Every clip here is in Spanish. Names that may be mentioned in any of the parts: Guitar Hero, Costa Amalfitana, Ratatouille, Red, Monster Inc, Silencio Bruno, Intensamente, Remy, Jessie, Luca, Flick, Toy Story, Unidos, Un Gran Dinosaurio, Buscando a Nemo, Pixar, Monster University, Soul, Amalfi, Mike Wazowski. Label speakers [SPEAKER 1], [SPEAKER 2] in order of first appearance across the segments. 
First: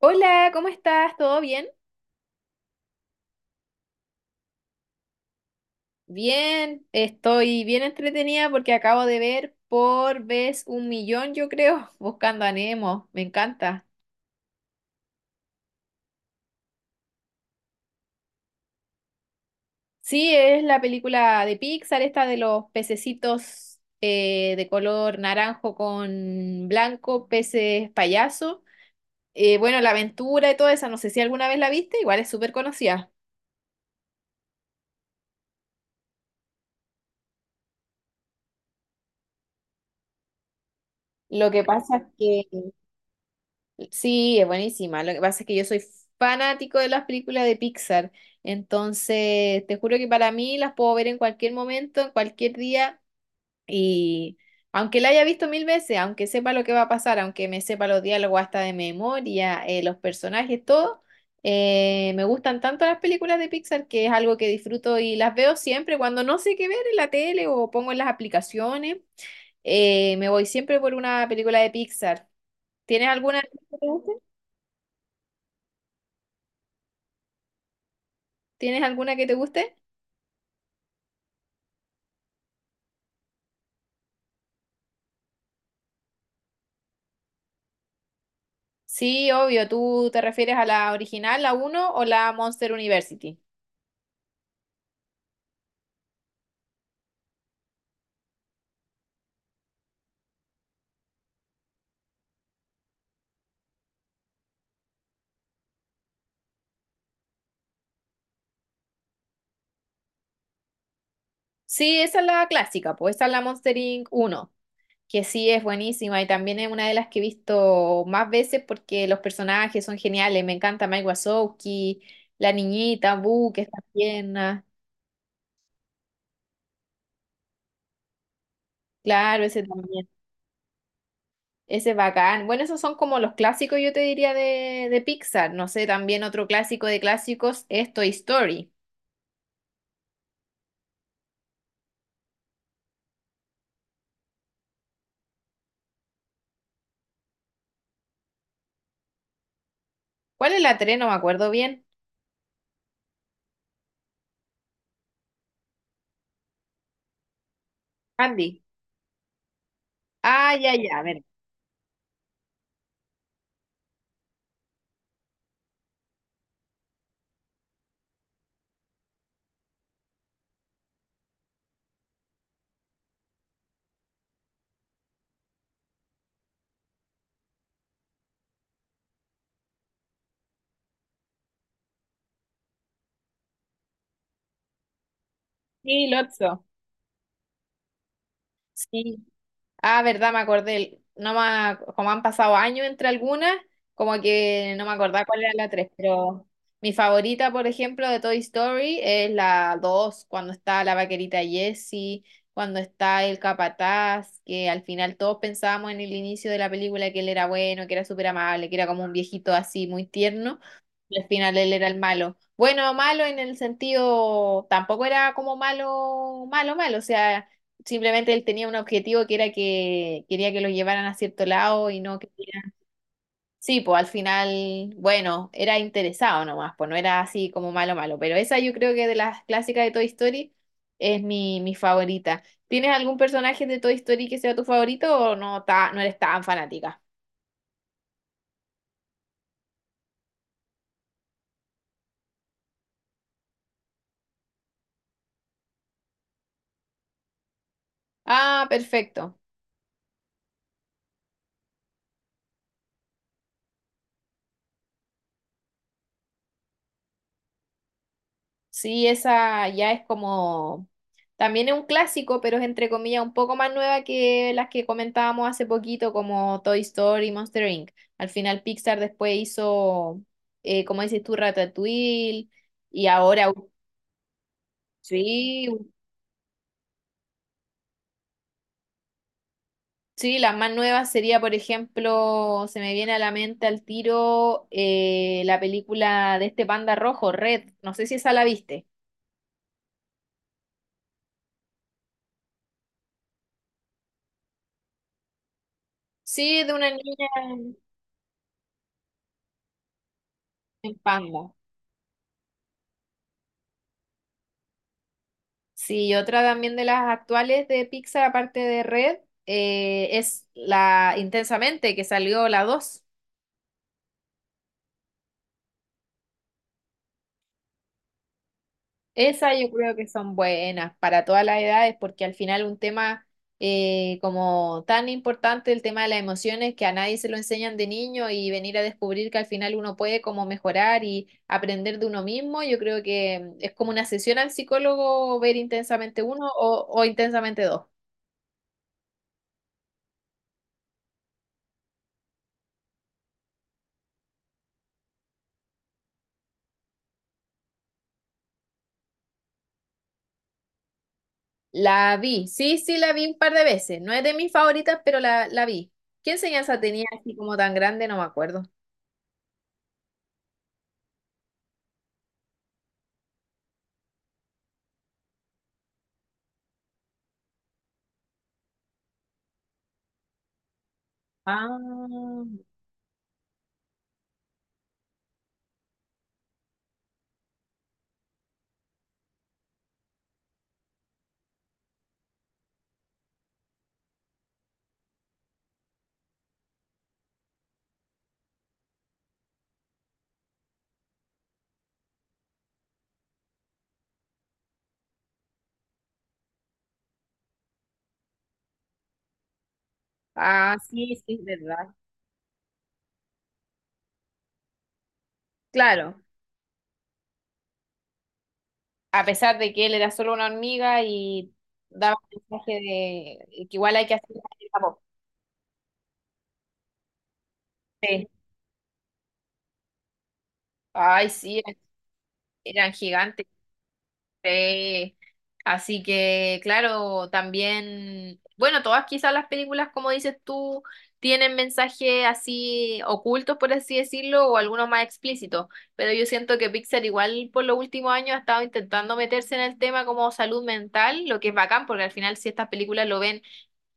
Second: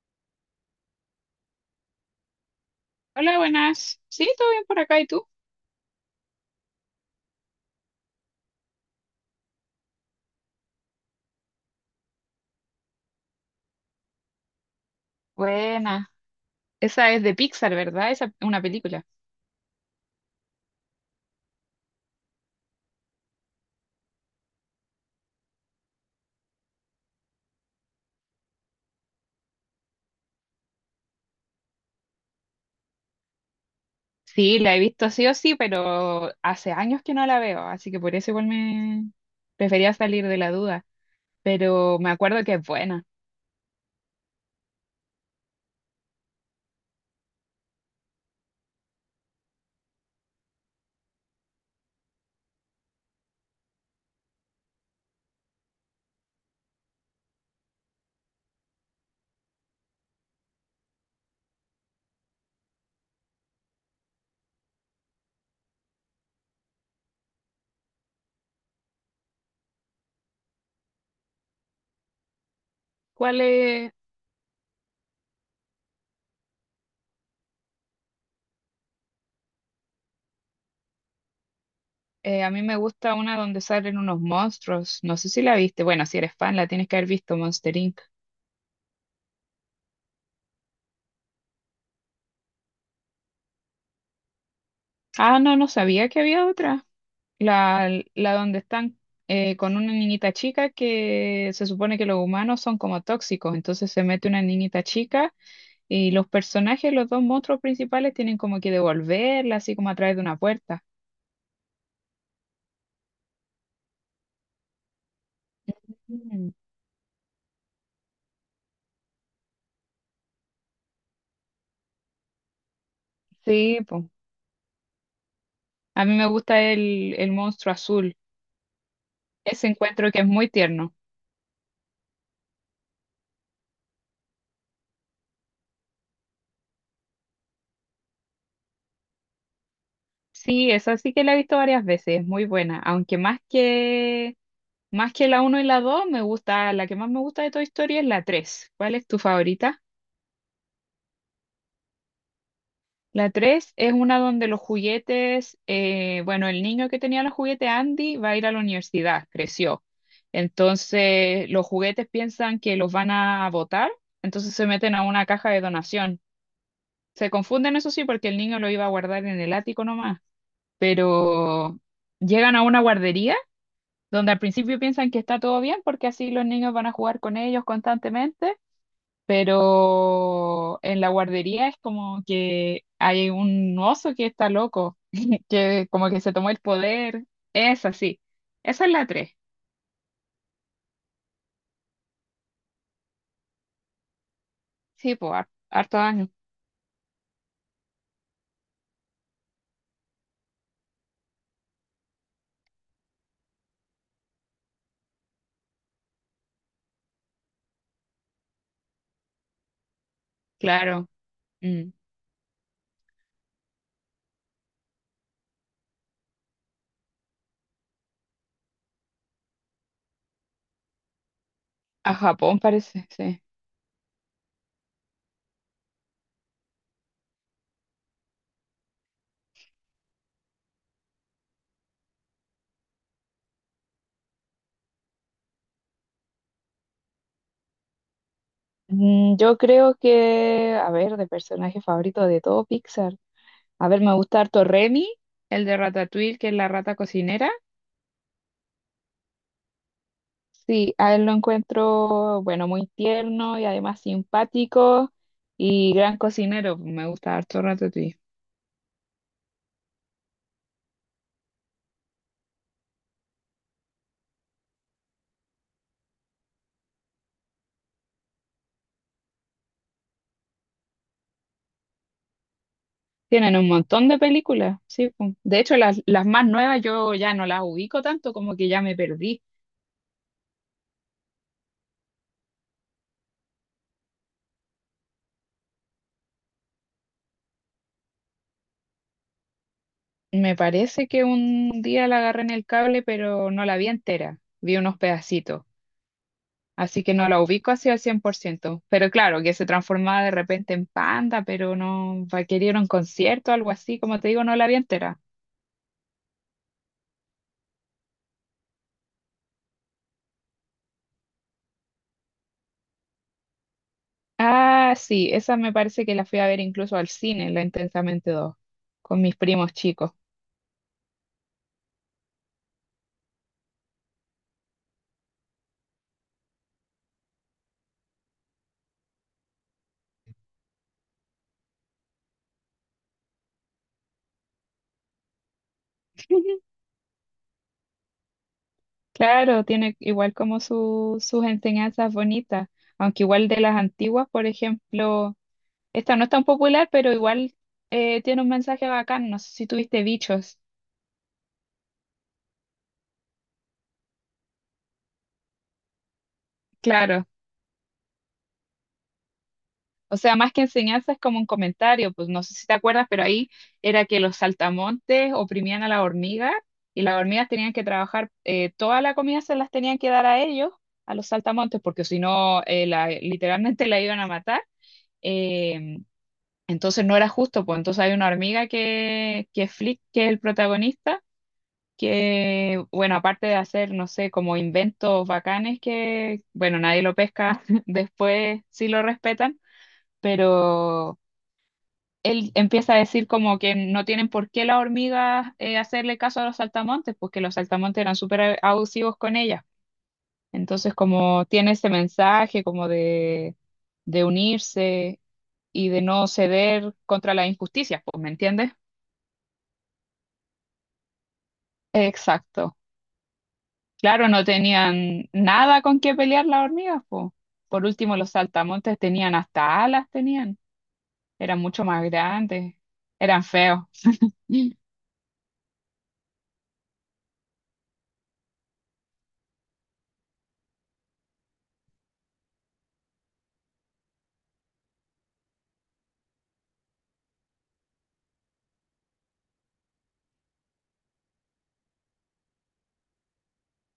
[SPEAKER 1] Hola, ¿cómo estás? ¿Todo bien?
[SPEAKER 2] Hola, buenas. Sí, todo bien por acá, ¿y tú?
[SPEAKER 1] Bien, estoy bien entretenida porque acabo de ver por vez un millón, yo creo, Buscando a Nemo. Me encanta.
[SPEAKER 2] Buena. Esa es de Pixar, ¿verdad? Esa es una película.
[SPEAKER 1] Sí, es la película de Pixar, esta de los pececitos de color naranjo con blanco, peces payaso. Bueno, la aventura y toda esa, no sé si alguna vez la viste, igual es súper conocida.
[SPEAKER 2] Sí, la he visto sí o sí, pero hace años que no la veo, así que por eso igual me prefería salir de la duda.
[SPEAKER 1] Lo que pasa
[SPEAKER 2] Pero
[SPEAKER 1] es
[SPEAKER 2] me acuerdo que es
[SPEAKER 1] que
[SPEAKER 2] buena.
[SPEAKER 1] Sí, es buenísima. Lo que pasa es que yo soy fanático de las películas de Pixar. Entonces, te juro que para mí las puedo ver en cualquier momento, en cualquier día. Y aunque la haya visto mil veces, aunque sepa lo que va a pasar, aunque me sepa los diálogos hasta de memoria, los personajes, todo, me gustan tanto las películas de Pixar que es algo que disfruto y las veo siempre cuando no sé qué ver en la tele o pongo en las aplicaciones. Me voy siempre por una película de Pixar. ¿Tienes
[SPEAKER 2] ¿Cuál
[SPEAKER 1] alguna que te
[SPEAKER 2] es?
[SPEAKER 1] guste? ¿Tienes alguna que te guste?
[SPEAKER 2] A mí me gusta una donde salen unos monstruos. No sé si la viste. Bueno, si eres fan, la tienes que haber visto, Monster Inc.
[SPEAKER 1] Sí, obvio. ¿Tú te refieres a la original, la uno o la Monster University?
[SPEAKER 2] Ah, no, no sabía que había otra. La donde están con una niñita chica que se supone que los humanos son como tóxicos, entonces se mete una niñita chica y los personajes, los dos monstruos principales tienen como que devolverla, así como a través de una puerta.
[SPEAKER 1] Sí, esa es la clásica, pues esa es la Monster Inc. Uno, que sí es buenísima y
[SPEAKER 2] Mm.
[SPEAKER 1] también es una de las que he visto más veces porque los personajes son geniales. Me encanta Mike Wazowski, la niñita, Boo, que
[SPEAKER 2] Sí,
[SPEAKER 1] está
[SPEAKER 2] po.
[SPEAKER 1] tierna.
[SPEAKER 2] A mí me gusta el monstruo azul,
[SPEAKER 1] Claro, ese
[SPEAKER 2] ese
[SPEAKER 1] también.
[SPEAKER 2] encuentro que es muy tierno.
[SPEAKER 1] Ese es bacán. Bueno, esos son como los clásicos, yo te diría, de Pixar. No sé, también otro clásico de clásicos es Toy Story.
[SPEAKER 2] Sí, esa sí que la he visto varias veces, es muy buena, aunque más que la uno y la 2 me gusta, la que más me gusta de Toy Story es la tres. ¿Cuál es tu favorita?
[SPEAKER 1] ¿Cuál es la 3? No me acuerdo bien.
[SPEAKER 2] La 3 es una donde los juguetes, bueno, el niño que tenía los juguetes Andy va a ir a la
[SPEAKER 1] Andy.
[SPEAKER 2] universidad, creció.
[SPEAKER 1] Ah, ya, ya, ver.
[SPEAKER 2] Entonces, los juguetes piensan que los van a botar, entonces se meten a una caja de donación. Se confunden, eso sí, porque el niño lo iba a guardar en el ático nomás, pero llegan a una guardería donde al principio piensan que está todo bien porque así los niños van a jugar con ellos constantemente, pero en la guardería es como que hay un oso que está loco, que
[SPEAKER 1] Sí,
[SPEAKER 2] como que se tomó el
[SPEAKER 1] Lotso.
[SPEAKER 2] poder. Es así. Esa es la
[SPEAKER 1] Sí.
[SPEAKER 2] tres.
[SPEAKER 1] Ah, verdad, me acordé. No me, ac- Como han pasado años entre algunas, como que no me
[SPEAKER 2] Sí,
[SPEAKER 1] acordaba cuál
[SPEAKER 2] pues,
[SPEAKER 1] era la 3,
[SPEAKER 2] harto años.
[SPEAKER 1] pero mi favorita, por ejemplo, de Toy Story es la 2 cuando está la vaquerita Jessie, cuando está el capataz, que al final todos pensábamos en el inicio de la película que él era bueno, que era súper amable, que era como un viejito así muy tierno.
[SPEAKER 2] Claro.
[SPEAKER 1] Y al final él era
[SPEAKER 2] Mm.
[SPEAKER 1] el malo. Bueno, malo en el sentido, tampoco era como malo, malo, malo. O sea, simplemente él tenía un objetivo que era que quería que lo llevaran a cierto lado y
[SPEAKER 2] A
[SPEAKER 1] no
[SPEAKER 2] Japón
[SPEAKER 1] quería.
[SPEAKER 2] parece, sí.
[SPEAKER 1] Sí, pues al final, bueno, era interesado nomás, pues no era así como malo, malo. Pero esa yo creo que de las clásicas de Toy Story es mi favorita. ¿Tienes algún personaje de Toy Story que sea tu favorito o no, no eres tan fanática?
[SPEAKER 2] Yo creo que, a ver, de personaje favorito de todo Pixar. A ver, me gusta harto Remy, el de Ratatouille, que es la rata cocinera.
[SPEAKER 1] Ah, perfecto.
[SPEAKER 2] Sí, a él lo encuentro, bueno, muy tierno y además simpático y gran cocinero. Me gusta harto Ratatouille.
[SPEAKER 1] Sí, esa ya es como, también es un clásico, pero es entre comillas un poco más nueva que las que comentábamos hace poquito, como Toy Story y Monster Inc. Al final Pixar después hizo, como dices tú, Ratatouille, y ahora,
[SPEAKER 2] Tienen un montón de películas, sí, po. De
[SPEAKER 1] sí,
[SPEAKER 2] hecho, las más nuevas yo ya no las ubico tanto, como que ya me perdí.
[SPEAKER 1] sí, las más nuevas sería, por ejemplo, se me viene a la mente al tiro la película de este panda rojo, Red, no sé si esa la viste.
[SPEAKER 2] Me parece que un día la agarré en el cable, pero no la vi entera. Vi unos pedacitos.
[SPEAKER 1] Sí, de una
[SPEAKER 2] Así que
[SPEAKER 1] niña
[SPEAKER 2] no la ubico así al 100%. Pero claro, que se transformaba de repente en
[SPEAKER 1] en
[SPEAKER 2] panda,
[SPEAKER 1] panda.
[SPEAKER 2] pero no, requerir un concierto, algo así. Como te digo, no la vi entera.
[SPEAKER 1] Sí, y otra también de las actuales de Pixar, aparte de Red, es la Intensamente, que salió la 2.
[SPEAKER 2] Ah, sí, esa me parece que la fui a ver incluso al cine, la Intensamente dos, con mis
[SPEAKER 1] Esa yo
[SPEAKER 2] primos
[SPEAKER 1] creo que
[SPEAKER 2] chicos.
[SPEAKER 1] son buenas para todas las edades, porque al final un tema como tan importante, el tema de las emociones, que a nadie se lo enseñan de niño y venir a descubrir que al final uno puede como mejorar y aprender de uno mismo, yo creo que mm, es como una sesión al psicólogo ver Intensamente uno o Intensamente 2.
[SPEAKER 2] Claro, tiene igual como sus enseñanzas bonitas, aunque igual de las antiguas, por ejemplo, esta no es tan popular, pero igual tiene un mensaje bacán, no sé si tuviste bichos,
[SPEAKER 1] La vi, sí, sí, la vi un par de veces. No es de mis favoritas, pero la vi. ¿Qué enseñanza tenía
[SPEAKER 2] claro.
[SPEAKER 1] así como tan grande? No me acuerdo.
[SPEAKER 2] O sea, más que enseñanza es como un comentario, pues no sé si te acuerdas, pero ahí era que los saltamontes oprimían a la hormiga y las hormigas tenían que trabajar, toda la comida se las tenían que dar a ellos, a los saltamontes, porque si
[SPEAKER 1] Ah,
[SPEAKER 2] no, literalmente la iban a matar. eh, entonces no era justo, pues entonces hay una hormiga que Flick, que es el protagonista, que, bueno, aparte de hacer, no sé, como inventos bacanes que, bueno, nadie lo pesca, después sí lo respetan, pero él empieza a decir como que no tienen por qué las hormigas hacerle caso a los saltamontes, porque los saltamontes eran súper abusivos con ellas.
[SPEAKER 1] ah,
[SPEAKER 2] Entonces,
[SPEAKER 1] sí, sí, es
[SPEAKER 2] como tiene ese
[SPEAKER 1] verdad.
[SPEAKER 2] mensaje como de unirse y de
[SPEAKER 1] Claro,
[SPEAKER 2] no ceder contra las injusticias, pues, ¿me entiendes?
[SPEAKER 1] a pesar de que él era solo una hormiga y daba un mensaje
[SPEAKER 2] Exacto.
[SPEAKER 1] de que igual hay que
[SPEAKER 2] Claro,
[SPEAKER 1] hacer
[SPEAKER 2] no
[SPEAKER 1] la voz.
[SPEAKER 2] tenían nada con qué pelear las hormigas, pues. Por último,
[SPEAKER 1] Sí.
[SPEAKER 2] los saltamontes tenían hasta alas, tenían.
[SPEAKER 1] Ay, sí,
[SPEAKER 2] Eran
[SPEAKER 1] eran,
[SPEAKER 2] mucho más grandes,
[SPEAKER 1] eran
[SPEAKER 2] eran
[SPEAKER 1] gigantes.
[SPEAKER 2] feos.
[SPEAKER 1] Sí. Así que, claro, también, bueno, todas quizás las películas, como dices tú, tienen mensajes así ocultos, por así decirlo, o algunos más explícitos, pero yo siento que Pixar igual por los últimos años ha estado intentando meterse en el tema como salud mental, lo que es bacán, porque al final si estas películas lo ven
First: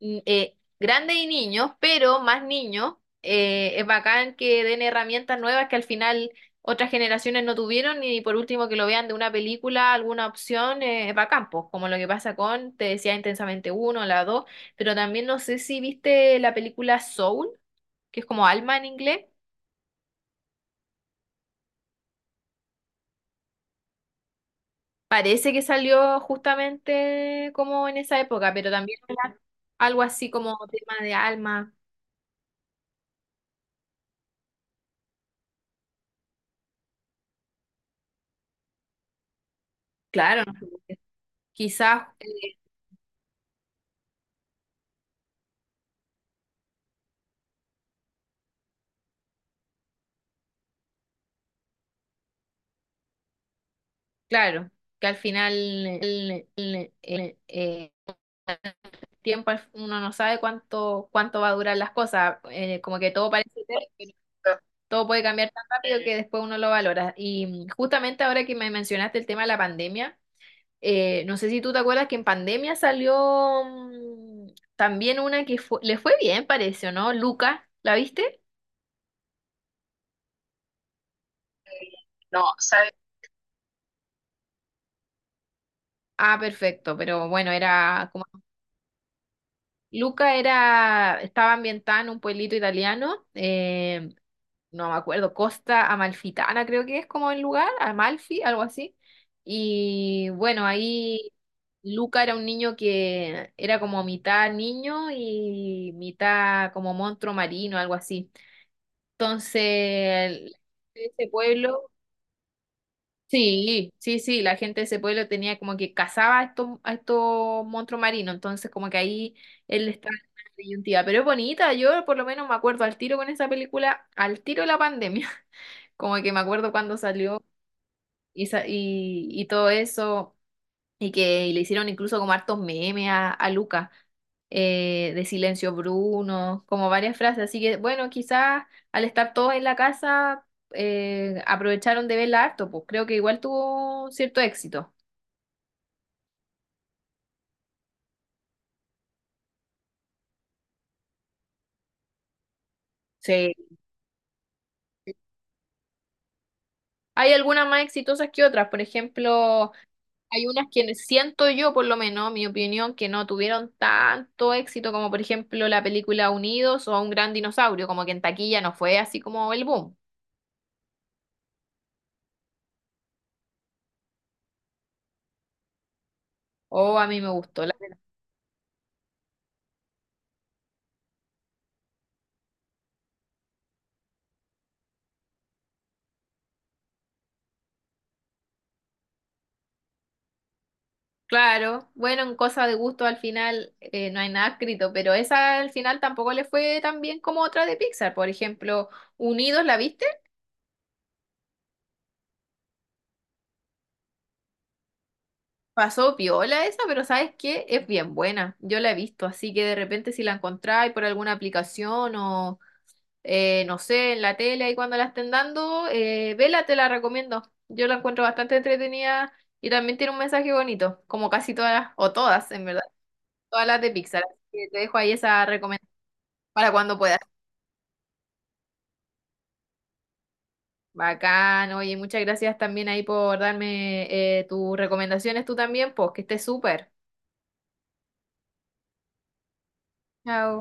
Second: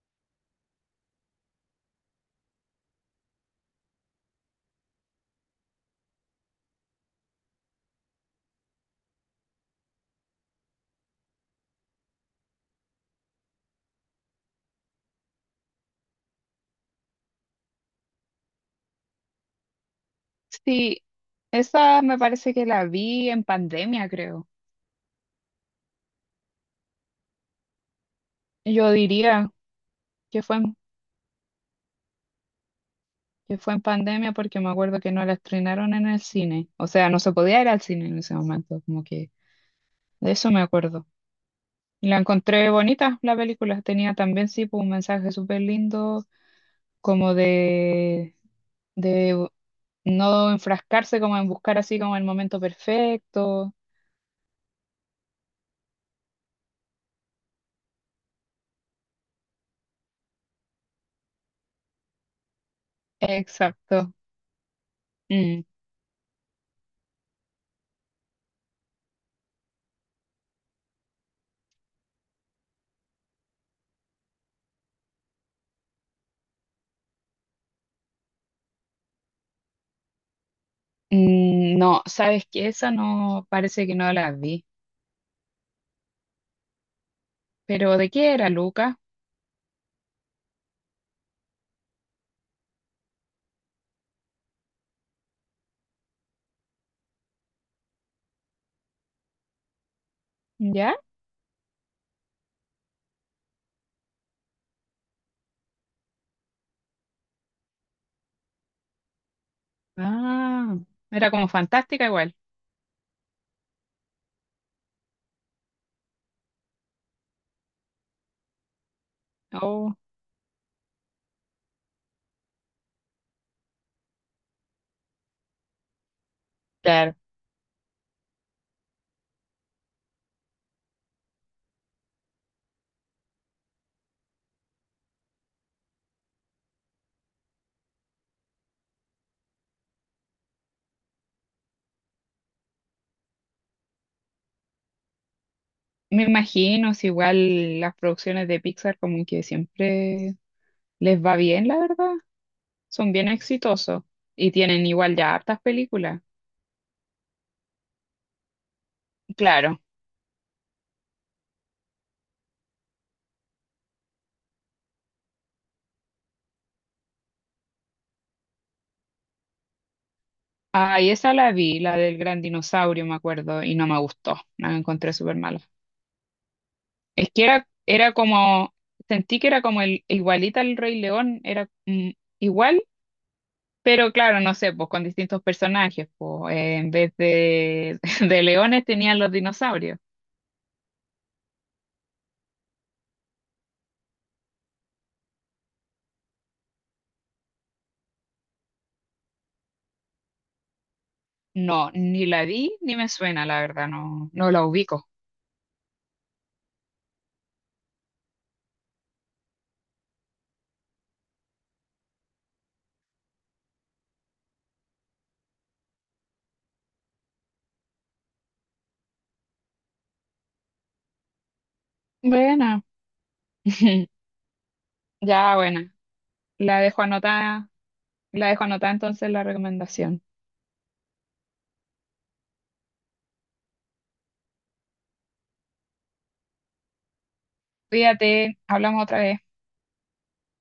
[SPEAKER 1] grandes y niños, pero más niños, es bacán que den herramientas nuevas que al final otras generaciones no tuvieron y por último que lo vean de una película, alguna opción, es bacán, pues, como lo que pasa con, te decía intensamente uno, la dos, pero también no sé si viste la película Soul, que es como alma en inglés.
[SPEAKER 2] Sí, esa me parece que la vi en pandemia, creo.
[SPEAKER 1] Parece que salió justamente como en esa época, pero
[SPEAKER 2] Yo
[SPEAKER 1] también era
[SPEAKER 2] diría
[SPEAKER 1] algo así
[SPEAKER 2] que
[SPEAKER 1] como
[SPEAKER 2] fue en,
[SPEAKER 1] tema de alma.
[SPEAKER 2] que fue en pandemia porque me acuerdo que no la estrenaron en el cine. O sea, no se podía ir al cine en ese momento, como que de
[SPEAKER 1] Claro,
[SPEAKER 2] eso me acuerdo.
[SPEAKER 1] quizás
[SPEAKER 2] Y la encontré bonita la película, tenía también sí pues, un mensaje súper lindo, como de no enfrascarse, como en buscar así como el momento perfecto.
[SPEAKER 1] claro, que al final el tiempo uno no sabe cuánto cuánto va a durar las cosas, como que todo parece eterno,
[SPEAKER 2] Exacto.
[SPEAKER 1] pero todo puede cambiar
[SPEAKER 2] Mm.
[SPEAKER 1] tan rápido que después uno lo valora. Y mm, justamente ahora que me mencionaste el tema de la pandemia, no sé si tú te acuerdas que en pandemia salió mm, también una que le fue bien, parece, ¿o no? Luca, ¿la viste?
[SPEAKER 2] No,
[SPEAKER 1] No,
[SPEAKER 2] ¿sabes qué? Esa
[SPEAKER 1] ¿sabes?
[SPEAKER 2] no, parece que no la vi.
[SPEAKER 1] Ah, perfecto, pero bueno,
[SPEAKER 2] ¿Pero
[SPEAKER 1] era
[SPEAKER 2] de
[SPEAKER 1] como
[SPEAKER 2] qué era, Luca?
[SPEAKER 1] Luca era, estaba ambientada en un pueblito italiano, no me acuerdo, Costa Amalfitana creo que es como el lugar, Amalfi, algo así. Y bueno,
[SPEAKER 2] ¿Ya?
[SPEAKER 1] ahí Luca era un niño que era como mitad niño y mitad como monstruo marino, algo así. Entonces,
[SPEAKER 2] Ah,
[SPEAKER 1] ese
[SPEAKER 2] era como
[SPEAKER 1] pueblo
[SPEAKER 2] fantástica igual.
[SPEAKER 1] sí, sí, sí, la gente de ese pueblo tenía como que cazaba a estos monstruos marinos, entonces como que ahí él
[SPEAKER 2] Oh,
[SPEAKER 1] estaba en una disyuntiva, pero es bonita, yo por lo menos me acuerdo al tiro con esa película, al tiro de la pandemia, como que me acuerdo cuando
[SPEAKER 2] claro.
[SPEAKER 1] salió y todo eso, y que y le hicieron incluso como hartos memes a Luca, de Silencio Bruno, como varias frases. Así que bueno, quizás al estar todos en la casa aprovecharon de verla harto, pues creo que igual tuvo cierto éxito.
[SPEAKER 2] Me imagino, si igual las producciones de Pixar como que siempre les va bien, la verdad. Son bien
[SPEAKER 1] Sí.
[SPEAKER 2] exitosos y tienen igual ya hartas películas.
[SPEAKER 1] Hay algunas más exitosas que otras, por ejemplo,
[SPEAKER 2] Claro.
[SPEAKER 1] hay unas que siento yo, por lo menos, mi opinión, que no tuvieron tanto éxito como por ejemplo la película Unidos o Un Gran Dinosaurio, como que en taquilla no fue así como el boom.
[SPEAKER 2] Ah, y esa la vi, la del gran dinosaurio, me acuerdo, y no me gustó. La encontré súper mala.
[SPEAKER 1] O a mí me
[SPEAKER 2] Es que
[SPEAKER 1] gustó.
[SPEAKER 2] era como, sentí que era como el, igualita al Rey León, era igual. Pero claro, no sé, pues con distintos personajes, pues en vez de, de leones tenían los dinosaurios.
[SPEAKER 1] Claro, bueno, en cosa de gusto al final no hay nada escrito, pero esa al final tampoco le fue tan bien como otra de Pixar. Por ejemplo, Unidos, ¿la viste?
[SPEAKER 2] No, ni la vi ni me suena, la verdad, no, no la ubico.
[SPEAKER 1] Pasó piola esa, pero ¿sabes qué? Es bien buena. Yo la he visto, así que de repente si la encontráis por alguna aplicación o no sé, en la tele ahí cuando la estén dando, vela, te la recomiendo. Yo la encuentro bastante entretenida y también tiene un mensaje bonito, como casi todas, o todas, en verdad,
[SPEAKER 2] Buena,
[SPEAKER 1] todas las de Pixar. Así que te dejo ahí esa
[SPEAKER 2] ya buena.
[SPEAKER 1] recomendación para
[SPEAKER 2] La
[SPEAKER 1] cuando
[SPEAKER 2] dejo
[SPEAKER 1] puedas.
[SPEAKER 2] anotada, la dejo anotada entonces la recomendación.
[SPEAKER 1] Bacán, oye, muchas gracias también ahí por darme tus recomendaciones tú también, pues que estés súper.
[SPEAKER 2] Cuídate, hablamos otra vez.
[SPEAKER 1] Chao.